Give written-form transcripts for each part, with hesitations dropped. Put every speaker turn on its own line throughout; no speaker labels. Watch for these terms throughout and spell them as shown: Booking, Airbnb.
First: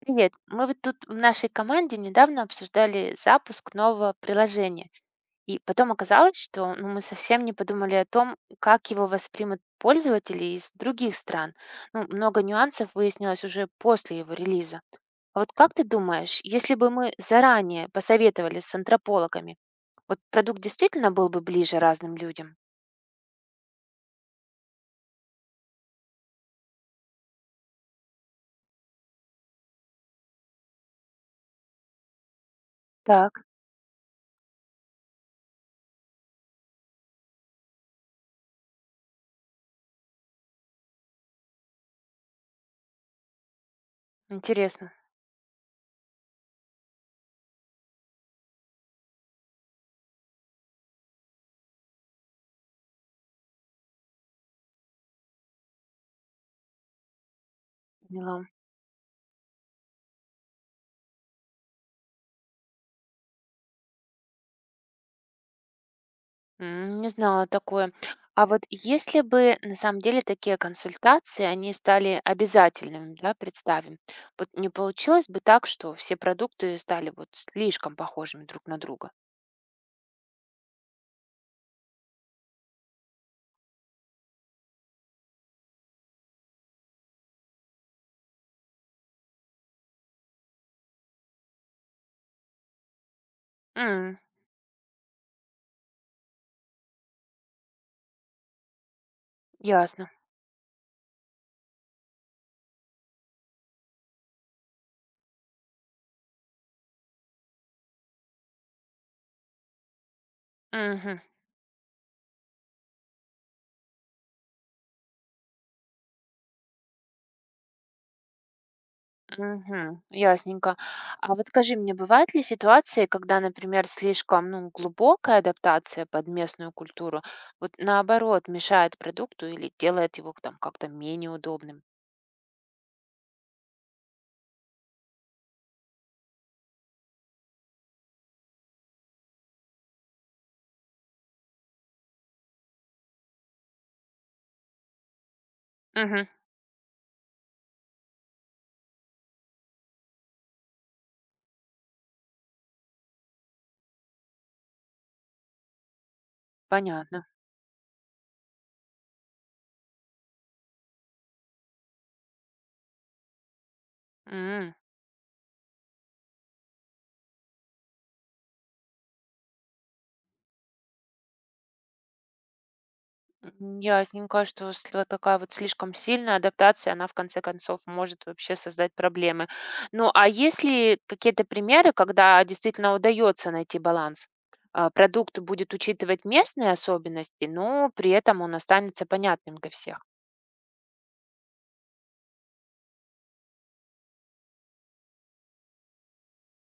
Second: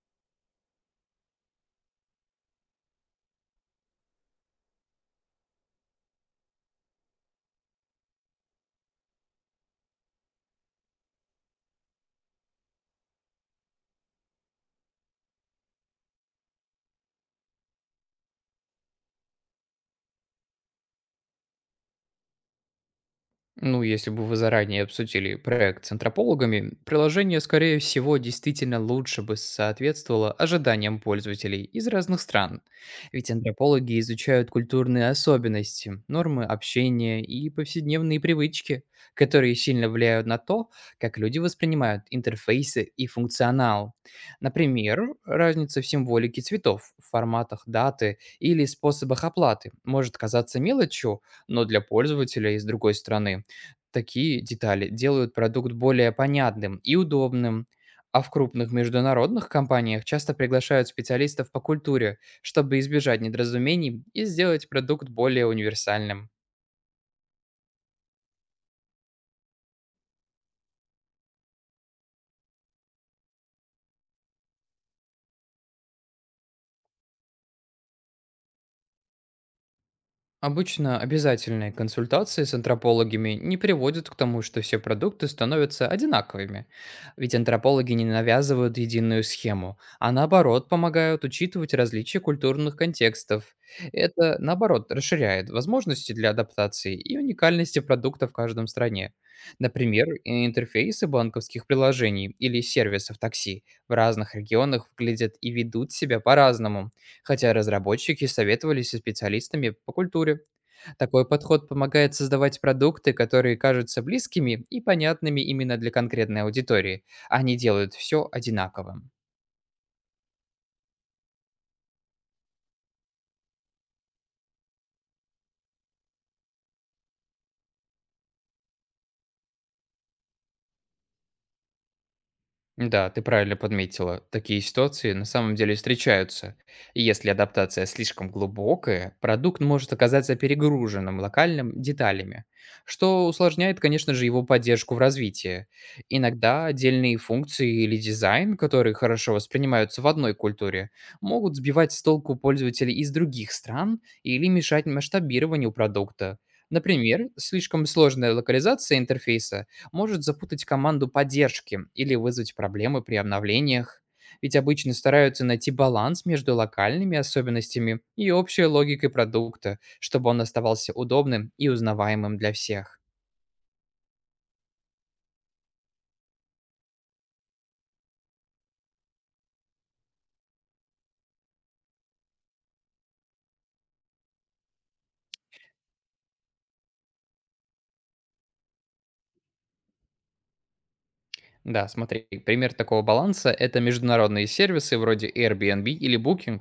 Привет. Мы вот тут в нашей команде недавно обсуждали запуск нового приложения. И потом оказалось, что мы совсем не подумали о том, как его воспримут пользователи из других стран. Ну, много нюансов выяснилось уже после его релиза. А вот как ты думаешь, если бы мы заранее посоветовали с антропологами, вот продукт действительно был бы ближе разным людям?
Ну, если бы вы заранее обсудили проект с антропологами, приложение, скорее всего, действительно лучше бы соответствовало ожиданиям пользователей из разных стран.
Так.
Ведь антропологи изучают культурные особенности, нормы общения и повседневные привычки, которые сильно влияют на то, как люди воспринимают интерфейсы и функционал.
Интересно.
Например, разница в символике цветов, форматах даты или способах оплаты может казаться мелочью, но для пользователя из другой страны такие детали делают продукт более понятным и удобным, а в
Поняла.
крупных международных компаниях часто приглашают специалистов по культуре, чтобы избежать недоразумений и сделать продукт более универсальным.
Не знала такое. А вот если бы на самом деле такие консультации, они стали обязательными, да, представим, вот не получилось бы так, что все продукты стали вот слишком похожими друг на друга?
Обычно обязательные консультации с антропологами не приводят к тому, что все продукты становятся одинаковыми. Ведь антропологи не навязывают единую схему, а наоборот помогают учитывать различия культурных контекстов.
М,
Это, наоборот, расширяет возможности для адаптации и уникальности продукта в каждом стране. Например,
ясно.
и интерфейсы банковских приложений или сервисов такси в разных регионах выглядят и ведут себя по-разному, хотя разработчики советовались со специалистами по культуре.
Мгм,
Такой подход помогает создавать продукты, которые кажутся близкими и понятными именно для конкретной аудитории, а не делают все одинаковым.
мгм, ясненько. А вот скажи мне, бывают ли ситуации, когда, например, слишком, глубокая адаптация под местную культуру, вот наоборот, мешает продукту или делает его там как-то менее удобным?
Да, ты правильно подметила. Такие ситуации на самом деле встречаются. И если адаптация слишком глубокая, продукт может оказаться перегруженным локальным деталями, что усложняет, конечно же, его поддержку в развитии.
Мгм,
Иногда отдельные функции или дизайн, которые хорошо воспринимаются в одной культуре, могут сбивать с толку пользователей из других стран или мешать масштабированию продукта.
понятно.
Например, слишком сложная локализация интерфейса может запутать команду поддержки или вызвать проблемы при обновлениях. Ведь
М.
обычно стараются найти баланс между локальными особенностями и общей логикой продукта, чтобы он оставался удобным и узнаваемым для всех.
М, ясненько, что если вот такая вот слишком сильная адаптация, она в конце концов может вообще создать проблемы. Ну, а есть ли какие-то примеры, когда действительно удается найти баланс? А, продукт будет учитывать местные особенности, но при этом он останется понятным для всех.
Да, смотри, пример такого баланса — это международные сервисы вроде Airbnb или Booking.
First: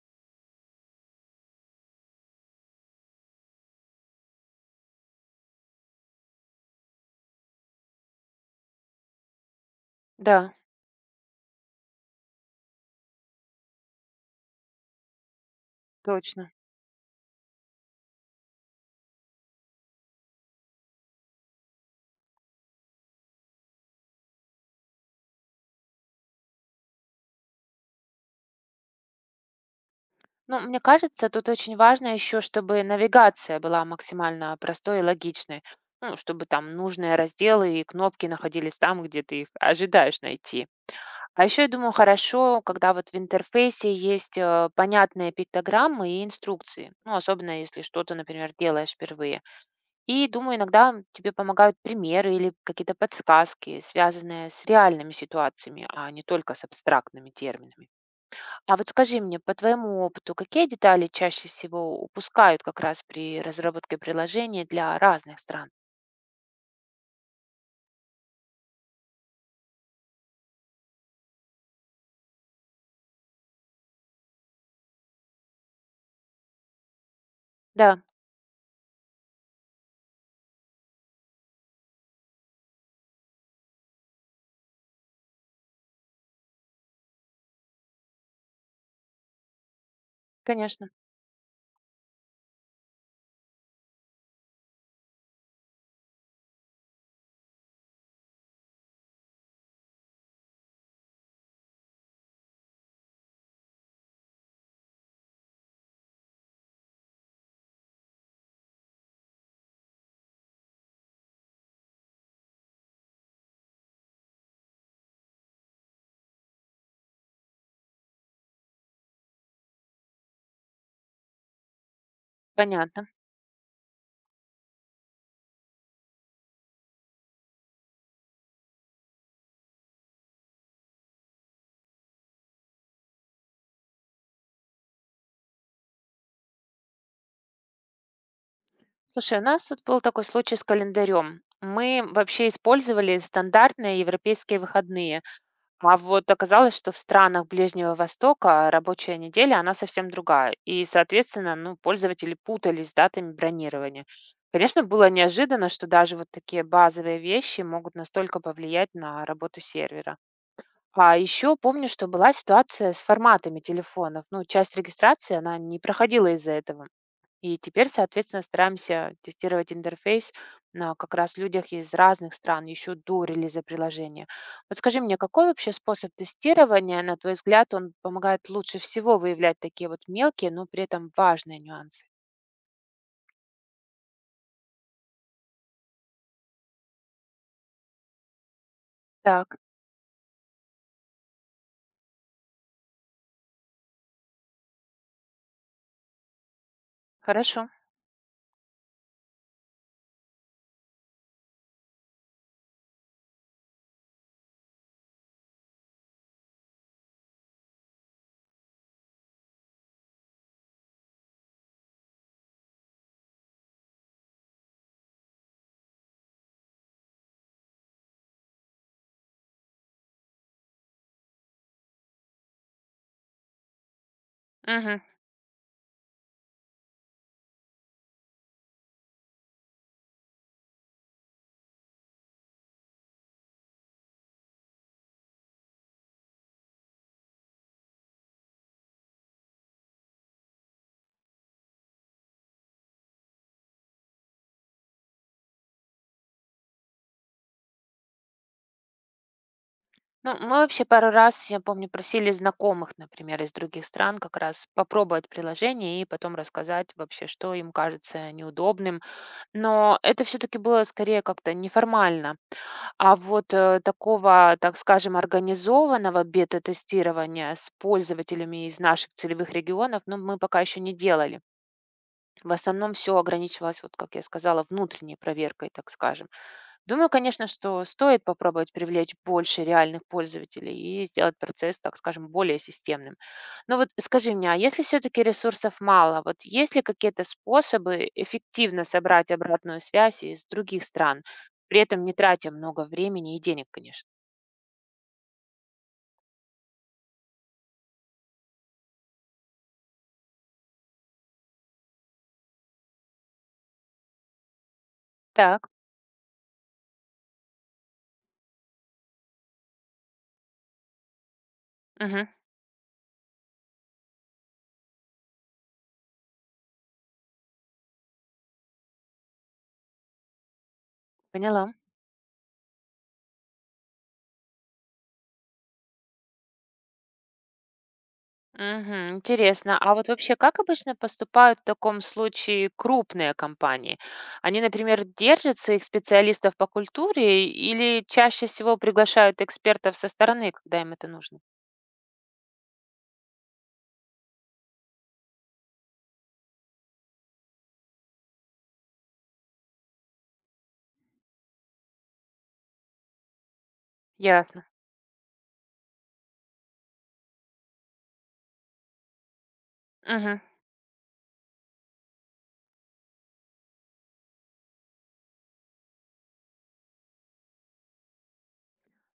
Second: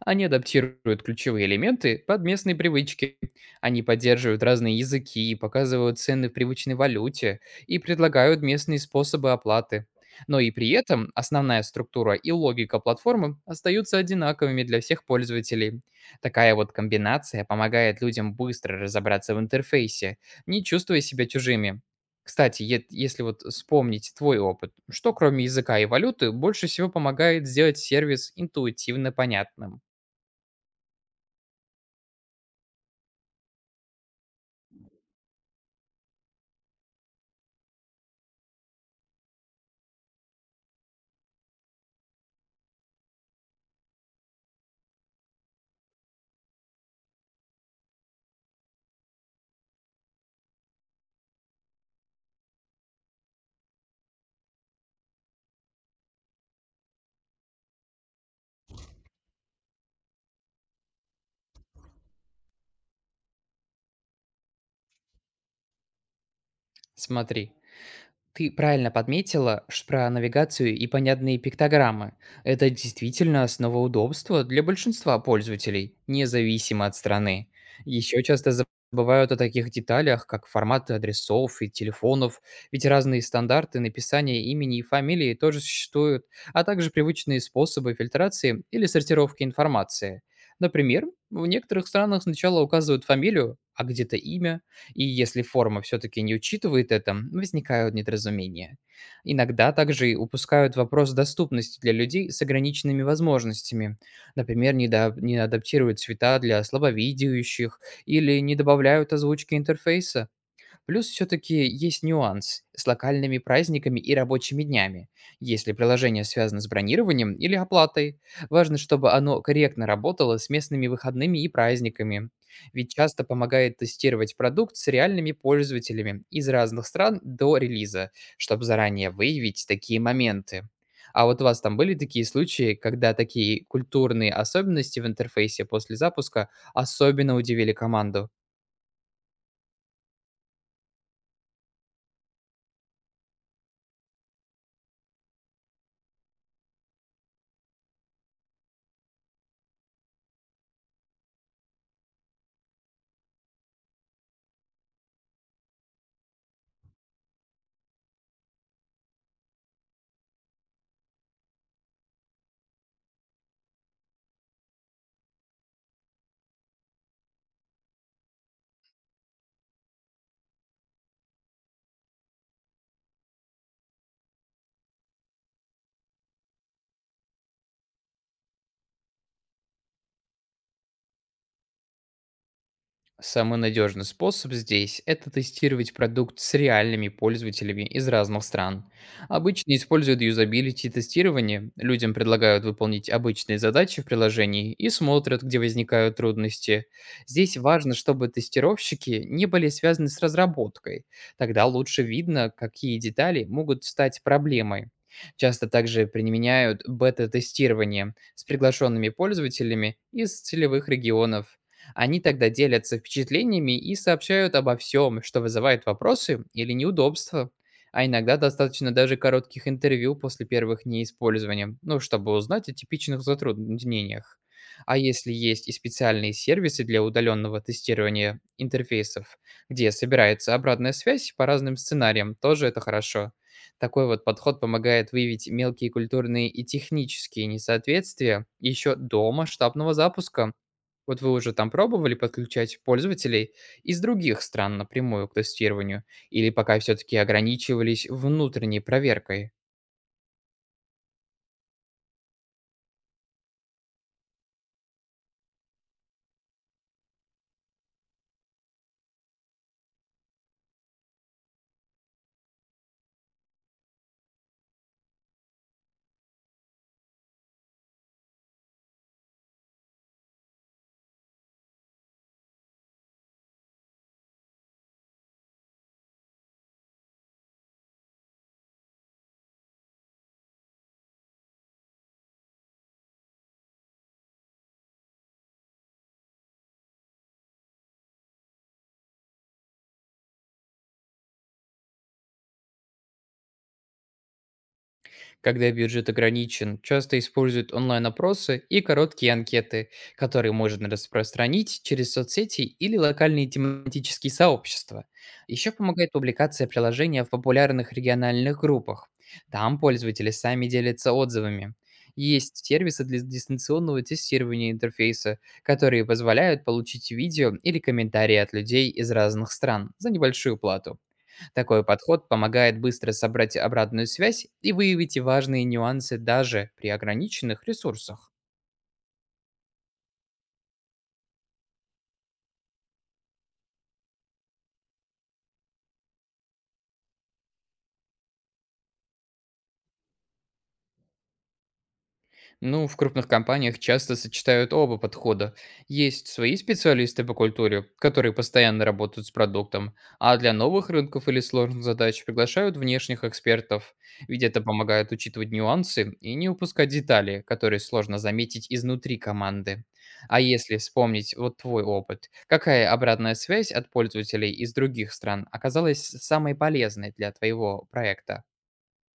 Они адаптируют ключевые элементы под местные привычки. Они поддерживают разные языки, показывают цены в привычной валюте и предлагают местные способы оплаты. Но и
Да,
при этом основная структура и логика платформы остаются одинаковыми для всех пользователей.
точно.
Такая вот комбинация помогает людям быстро разобраться в интерфейсе, не чувствуя себя чужими. Кстати, ет если вот вспомнить твой опыт, что кроме языка и валюты больше всего помогает сделать сервис интуитивно понятным?
Ну, мне кажется, тут очень важно еще, чтобы навигация была максимально простой и логичной. Ну, чтобы там нужные разделы и кнопки находились там, где ты их ожидаешь найти. А еще я думаю, хорошо, когда вот в интерфейсе есть понятные пиктограммы и инструкции, особенно если что-то, например, делаешь впервые. И думаю, иногда тебе помогают примеры или какие-то подсказки, связанные с реальными ситуациями, а не только с абстрактными терминами. А вот скажи мне, по твоему опыту, какие детали чаще всего упускают как раз при разработке приложения для разных стран?
Смотри. Ты правильно подметила про навигацию и понятные пиктограммы. Это действительно основа удобства для большинства пользователей, независимо от страны.
Да,
Еще часто забывают о таких деталях, как форматы адресов и телефонов, ведь разные стандарты написания имени и фамилии тоже существуют, а также привычные способы фильтрации или сортировки информации.
конечно,
Например, в некоторых странах сначала указывают фамилию, а где-то имя, и если форма все-таки не учитывает это, возникают недоразумения. Иногда также и упускают вопрос доступности для людей с ограниченными возможностями. Например, не, не адаптируют цвета для слабовидящих или не добавляют озвучки интерфейса. Плюс все-таки есть нюанс с локальными праздниками и рабочими днями. Если приложение связано с бронированием или оплатой, важно, чтобы оно корректно работало с местными выходными и праздниками. Ведь
понятно.
часто помогает тестировать продукт с реальными пользователями из разных стран до релиза, чтобы заранее выявить такие моменты. А вот у вас там были такие случаи, когда такие культурные особенности в интерфейсе после запуска особенно удивили команду?
Слушай, у нас тут был такой случай с календарем. Мы вообще использовали стандартные европейские выходные, а вот оказалось, что в странах Ближнего Востока рабочая неделя, она совсем другая, и, соответственно, пользователи путались с датами бронирования. Конечно, было неожиданно, что даже вот такие базовые вещи могут настолько повлиять на работу сервера. А еще помню, что была ситуация с форматами телефонов. Ну, часть регистрации, она не проходила из-за этого. И теперь, соответственно, стараемся тестировать интерфейс на как раз людях из разных стран еще до релиза приложения. Вот скажи мне, какой вообще способ тестирования, на твой взгляд, он помогает лучше всего выявлять такие вот мелкие, но при этом важные нюансы?
Самый надежный способ здесь — это тестировать продукт с реальными пользователями из разных стран.
Так,
Обычно используют юзабилити тестирование, людям предлагают выполнить обычные задачи в приложении и смотрят, где возникают трудности. Здесь
хорошо.
важно, чтобы тестировщики не были связаны с разработкой, тогда лучше видно, какие детали могут стать проблемой. Часто также применяют бета-тестирование с приглашенными пользователями из целевых регионов. Они тогда делятся впечатлениями и сообщают обо всем, что вызывает вопросы или неудобства. А иногда достаточно даже коротких интервью после первых дней использования, ну, чтобы узнать о типичных затруднениях. А
Мгм.
если есть и специальные сервисы для удаленного тестирования интерфейсов, где собирается обратная связь по разным сценариям, тоже это хорошо. Такой вот подход помогает выявить мелкие культурные и технические несоответствия еще до масштабного запуска. Вот вы уже там пробовали подключать пользователей из других стран напрямую к тестированию или пока все-таки ограничивались внутренней проверкой?
Ну, мы вообще пару раз, я помню, просили знакомых, например, из других стран как раз попробовать приложение и потом рассказать вообще, что им кажется неудобным. Но это все-таки было скорее как-то неформально. А вот, такого, так скажем, организованного бета-тестирования с пользователями из наших целевых регионов, мы пока еще не делали. В основном все ограничивалось, вот как я сказала, внутренней проверкой, так скажем. Думаю, конечно, что стоит попробовать привлечь больше реальных пользователей и сделать процесс, так скажем, более системным. Но вот скажи мне, а если все-таки ресурсов мало, вот есть ли какие-то способы эффективно собрать обратную связь из других стран, при этом не тратя много времени и денег, конечно?
Когда бюджет ограничен, часто используют онлайн-опросы и короткие анкеты, которые можно распространить через соцсети или локальные тематические сообщества.
Так,
Еще помогает публикация приложения в популярных региональных группах. Там пользователи сами делятся отзывами.
мгм,
Есть сервисы для дистанционного тестирования интерфейса, которые позволяют получить видео или комментарии от людей из разных стран за небольшую плату.
поняла.
Такой подход помогает быстро собрать обратную связь и выявить важные нюансы даже при ограниченных ресурсах.
Мгм. Интересно. А вот вообще, как обычно поступают в таком случае крупные компании? Они, например, держат своих специалистов по культуре или чаще всего приглашают экспертов со стороны, когда им это нужно?
Ну, в крупных компаниях часто сочетают оба подхода. Есть свои специалисты по культуре, которые постоянно работают с продуктом, а для новых рынков или сложных задач приглашают внешних экспертов, ведь это
Ясно.
помогает учитывать нюансы и не упускать детали, которые сложно заметить изнутри команды.
Мгм.
А если вспомнить вот твой опыт, какая обратная связь от пользователей из других стран оказалась самой полезной для твоего проекта?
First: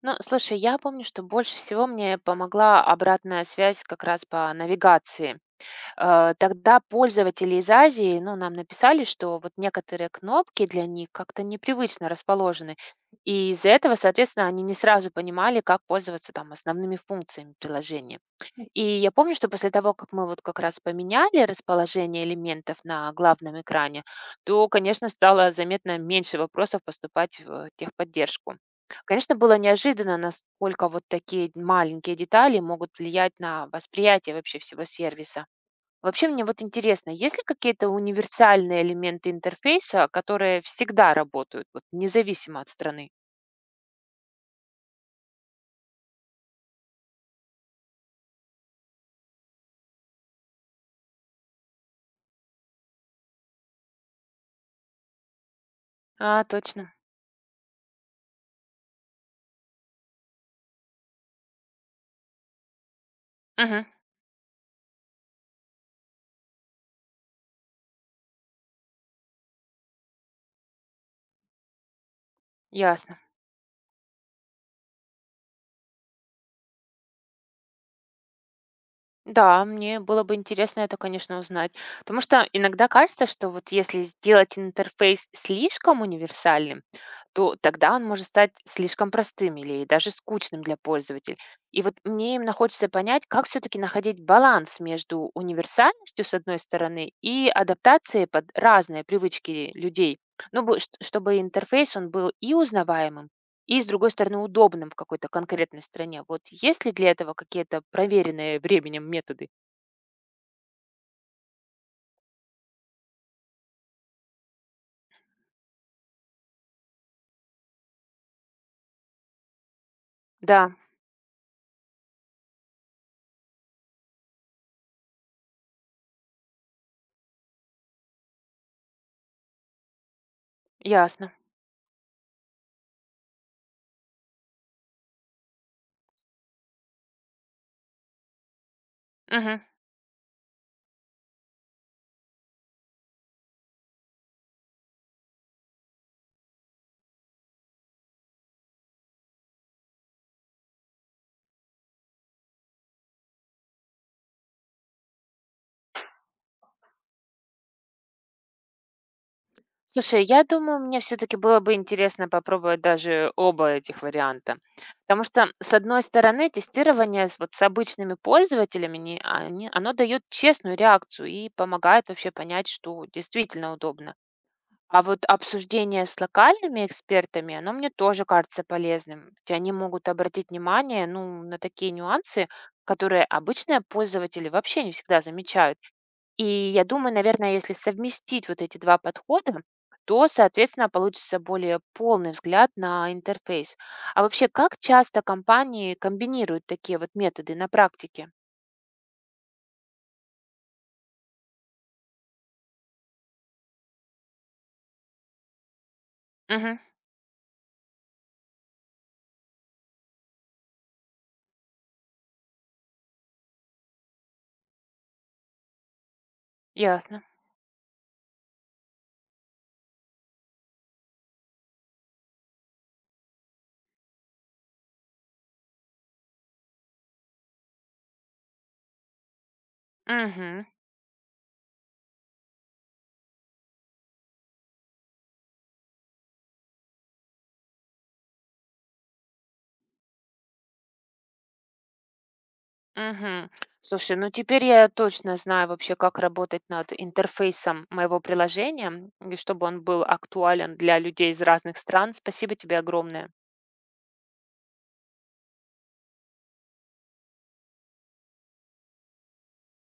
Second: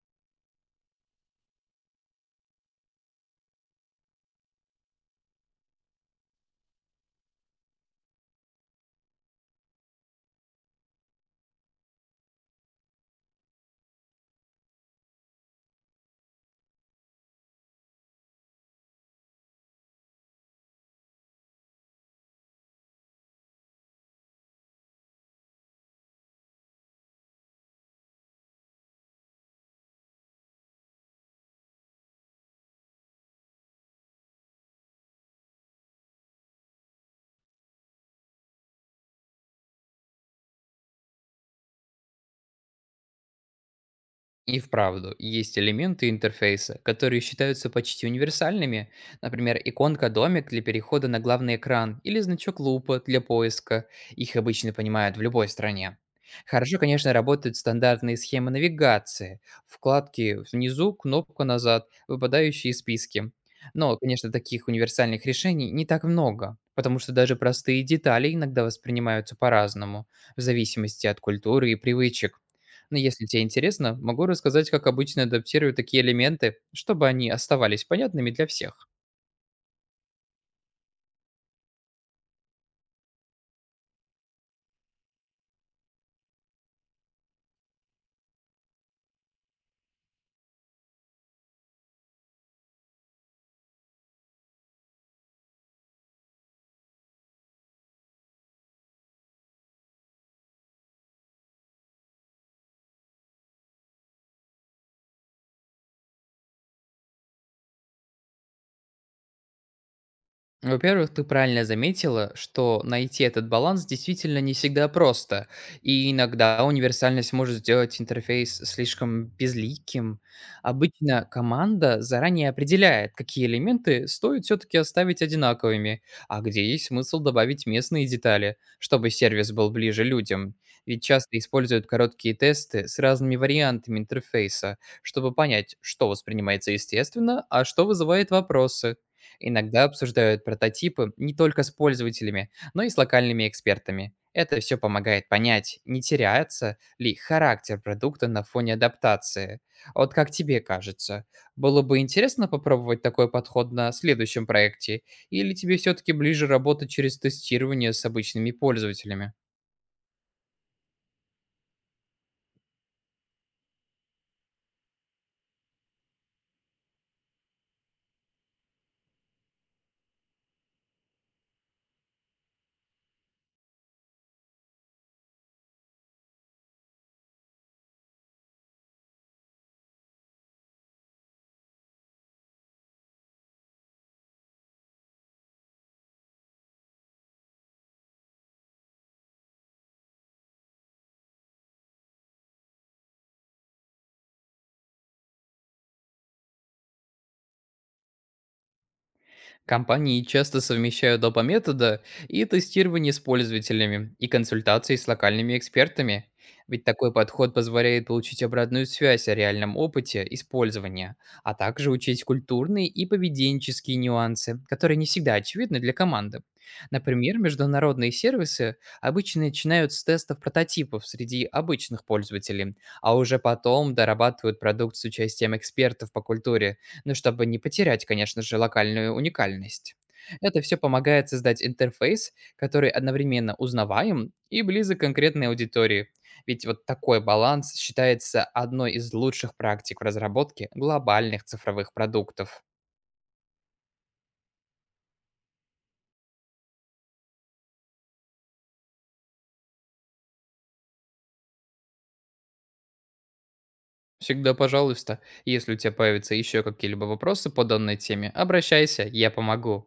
Ну, слушай, я помню, что больше всего мне помогла обратная связь как раз по навигации. Тогда пользователи из Азии, нам написали, что вот некоторые кнопки для них как-то непривычно расположены. И из-за этого, соответственно, они не сразу понимали, как пользоваться там основными функциями приложения. И я помню, что после того, как мы вот как раз поменяли расположение элементов на главном экране, то, конечно, стало заметно меньше вопросов поступать в техподдержку. Конечно, было неожиданно, насколько вот такие маленькие детали могут влиять на восприятие вообще всего сервиса. Вообще, мне вот интересно, есть ли какие-то универсальные элементы интерфейса, которые всегда работают, вот независимо от страны?
И вправду, есть элементы интерфейса, которые считаются почти универсальными, например, иконка-домик для перехода на главный экран или значок лупа для поиска, их обычно понимают в любой стране.
А,
Хорошо,
точно.
конечно, работают стандартные схемы навигации, вкладки внизу, кнопка назад, выпадающие списки.
Мгм.
Но, конечно, таких универсальных решений не так много, потому что даже простые детали иногда воспринимаются по-разному, в зависимости от культуры и привычек. Но
Ясно.
если тебе интересно, могу рассказать, как обычно адаптирую такие элементы, чтобы они оставались понятными для всех.
Да, мне было бы интересно это, конечно, узнать. Потому что иногда кажется, что вот если сделать интерфейс слишком универсальным, то тогда он может стать слишком простым или даже скучным для пользователя. И вот мне именно хочется понять, как все-таки находить баланс между универсальностью, с одной стороны, и адаптацией под разные привычки людей. Чтобы интерфейс, он был и узнаваемым, и, с другой стороны, удобным в какой-то конкретной стране. Вот есть ли для этого какие-то проверенные временем методы?
Во-первых, ты правильно заметила, что найти этот баланс действительно не всегда просто, и иногда универсальность может сделать интерфейс слишком безликим.
Да,
Обычно команда заранее определяет, какие элементы стоит все-таки оставить одинаковыми, а где есть смысл добавить местные детали, чтобы сервис был ближе людям. Ведь
ясно.
часто используют короткие тесты с разными вариантами интерфейса, чтобы понять, что воспринимается естественно, а что вызывает вопросы.
Мгм.
Иногда обсуждают прототипы не только с пользователями, но и с локальными экспертами. Это все помогает понять, не теряется ли характер продукта на фоне адаптации. А вот как тебе кажется, было бы интересно попробовать такой подход на следующем проекте, или тебе все-таки ближе работать через тестирование с обычными пользователями?
Слушай, я думаю, мне все-таки было бы интересно попробовать даже оба этих варианта. Потому что, с одной стороны, тестирование с, вот, с обычными пользователями, оно дает честную реакцию и помогает вообще понять, что действительно удобно. А вот обсуждение с локальными экспертами, оно мне тоже кажется полезным, ведь они могут обратить внимание, на такие нюансы, которые обычные пользователи вообще не всегда замечают. И я думаю, наверное, если совместить вот эти два подхода, то, соответственно, получится более полный взгляд на интерфейс. А вообще, как часто компании комбинируют такие вот методы на практике?
Компании часто совмещают оба метода и тестирование с пользователями, и консультации с локальными экспертами.
Угу,
Ведь такой подход позволяет получить обратную связь о реальном опыте использования, а также учесть культурные и поведенческие нюансы, которые не всегда очевидны для команды.
ясно.
Например, международные сервисы обычно начинают с тестов прототипов среди обычных пользователей, а уже потом дорабатывают продукт с участием экспертов по культуре, ну, чтобы не потерять, конечно же, локальную уникальность. Это
Мгм.
все помогает создать интерфейс, который одновременно узнаваем и близок к конкретной аудитории. Ведь вот такой баланс считается одной из лучших практик в разработке глобальных цифровых продуктов.
Мгм. Слушай, ну теперь я точно знаю вообще, как работать над интерфейсом моего приложения, и чтобы он был актуален для людей из разных стран. Спасибо тебе огромное.
Всегда пожалуйста. Если у тебя появятся еще какие-либо вопросы по данной теме, обращайся, я помогу.